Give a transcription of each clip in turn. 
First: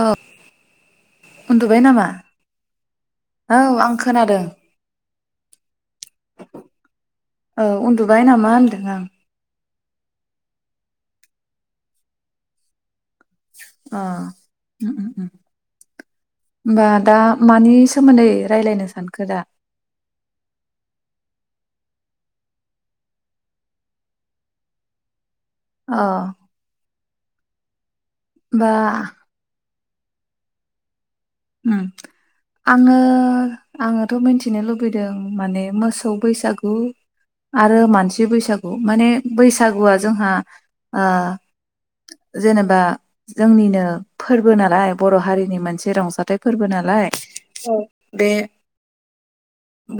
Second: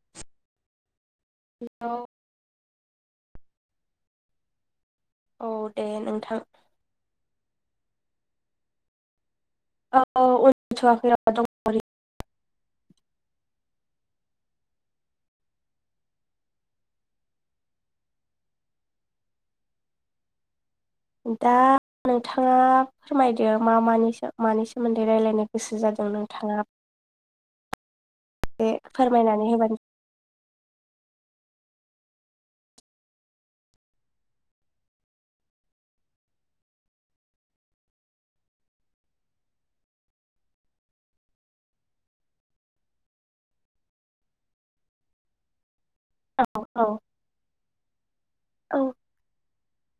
ओ। उन्दुबाय हेल' नामा? औ आं खोनादों। औ दे नोंथां। औ उन्दुबाय नामा होन्दों आं? औ उन [inaudible] थ'आखै आ दं ओरै [inaudible] अ उम उम उम होमबा दा मानि सोमोन्दै रायलायनो सानखो दा? दा नोंथाङा फोरमायदो मा मानि सो मानि सोमोन्दै रायलायनो‌ गोसो अ जादों होमबा नोंथाङा। दे फोरमायनानै होबानो उम आङो आङोथ' मोनथिनो लुबैदों माने मोसौ बैसागु आरो मानसि बैसागु माने बैसागुआ जोंहा ओ जेनेबा जोंनिनो फोरबो नालाय बर' हारिनि मोनसे रं थाय फोरबो औ नालाय औ। बे औ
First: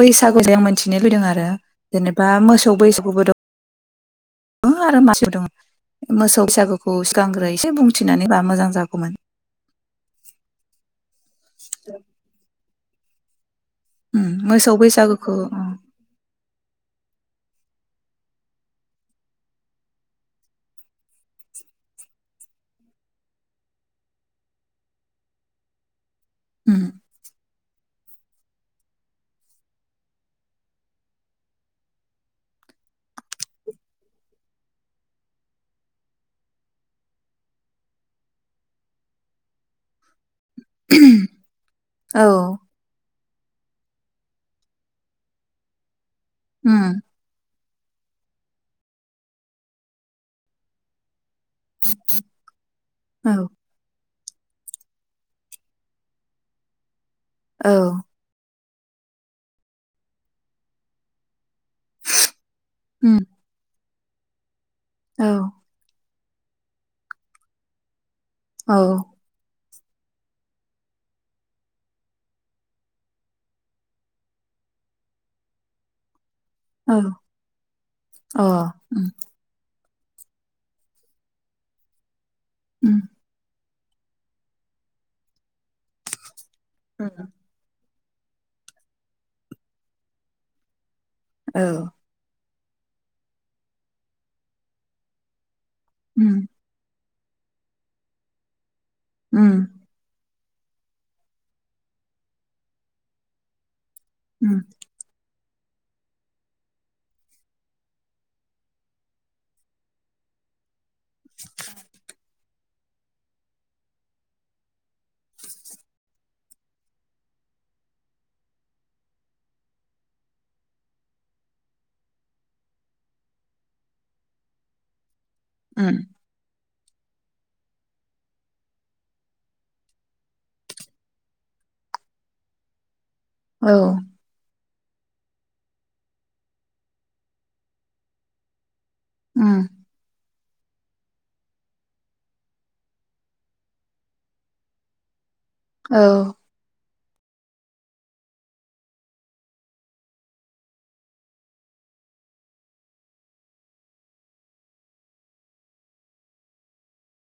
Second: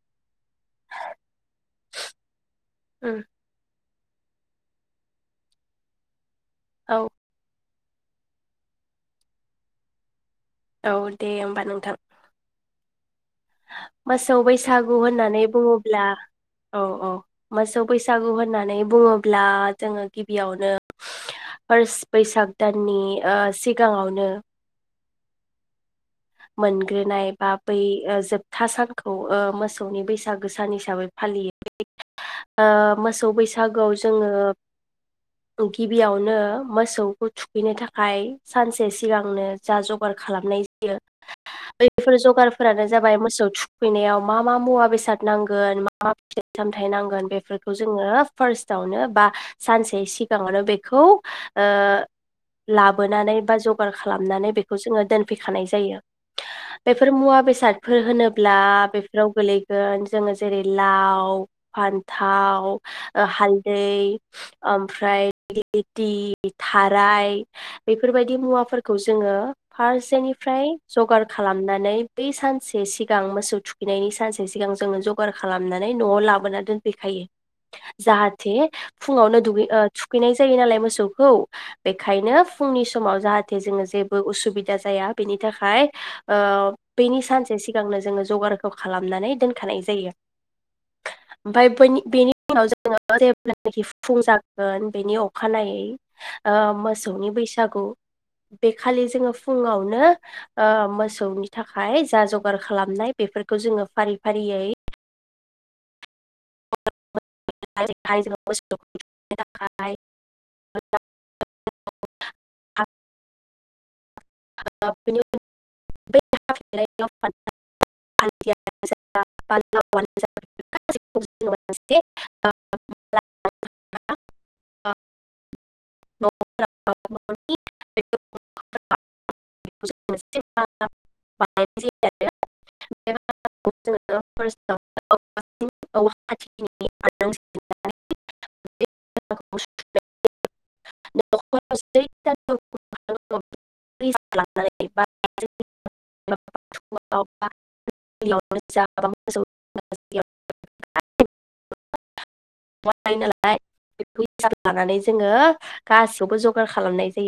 बैस सागु जे मोनथिनो लुबैदों आरो जेनेबा मोसौ बैसागु उम दं दं आरो मासेव‌ दङ मोसौ बैसागुखौ औ सिगांग्रो एसे बुं थिनानैबा मोजां जागौमोन। औ दे होमबा नोंथां। उम मोसौ बैसागु बैसागुखौ होननानै बुङोब्ला औ औ मोसौ बैसागु होननानै बुङोब्ला जोङो गिबियावनो फार्स बैसाग दाननि ओ सिगाङावनो उम मोनग्रोनाय बाब बै ओ जोबथा सानखौ ओ मोसौनि बैसागो सान हिसाबै फालियो। [unintelligible] ओ मोसौ बैसागोआव जोङो गिबियावनो मोसौखौ थुखैनो थाखाय सानसे सिगांनो जा जगार खालामनाय जायो। बैफोर औ जगारफोरानो जाबाय मो सौ थुखैनायाव मा मा मुवा बेसाद नांगोन मा मा फिथाइ सामथाइ उम नांगोन बेफोर खौ जोङो फार्स्टआवनो बा सानसे सिगाङावनो बेखौ ओ लाबोनानै औ बा जगार खालामनानै बेखौ जोङो दोनफैखानाय जायो। बेफ फोर मुवा औ बेसादफोर होनोब्ला बेफोराव गोलैगोन जोङो जेरै लाव फान्थाव उम ओ हालदै [unintelligible] आमफ्राय औ [unintelligible] थि बे थाराय बे बेफोरबायदि औ मुवाफोरखौ जोङो फारसेनिफ्राय जगार खालामनानै बै सानसे सिगां मोसौ थुखैनायनि सानसे सिगां जोङो जगार खालामनानै न'आव ला बोना औ दोनफैखायो अ जाहाथे उम फुङावनो दुगै ओ थुखैनाय जायो नालाय मोसौखौ बेखायनो फुंनि उम समाव जाहाथे जोङो जेबो उसुबिदा जाया बेनि थाखाय हाय ओ बेनि उम सानसे सिगांनो जोङो जगारखौ खालामनानै दोनखानाय जायो। ओमफाय औ बैनि बेनि फुवाव जोङो जेब्लानाखि फुं जागोन बेनि अखानायै [unintelligible] उम ओ मो मोसौनि बैसागु बेखालि जोङो उम फुङावनो ओ मोसौनि थाखाय जा जगार खालामनाय बेफोरखौ जोङो फारि फारियै उम [unintelligible] थाखाय [unintelligible] [unintelligible] उम। [unintelligible] [unintelligible] औ। [unintelligible] औ [unintelligible] उम [unintelligible] [unintelligible] [unintelligible] [unintelligible] औ नालाय लानानै जोङो गासियावबो जगार खालामनाय जायो।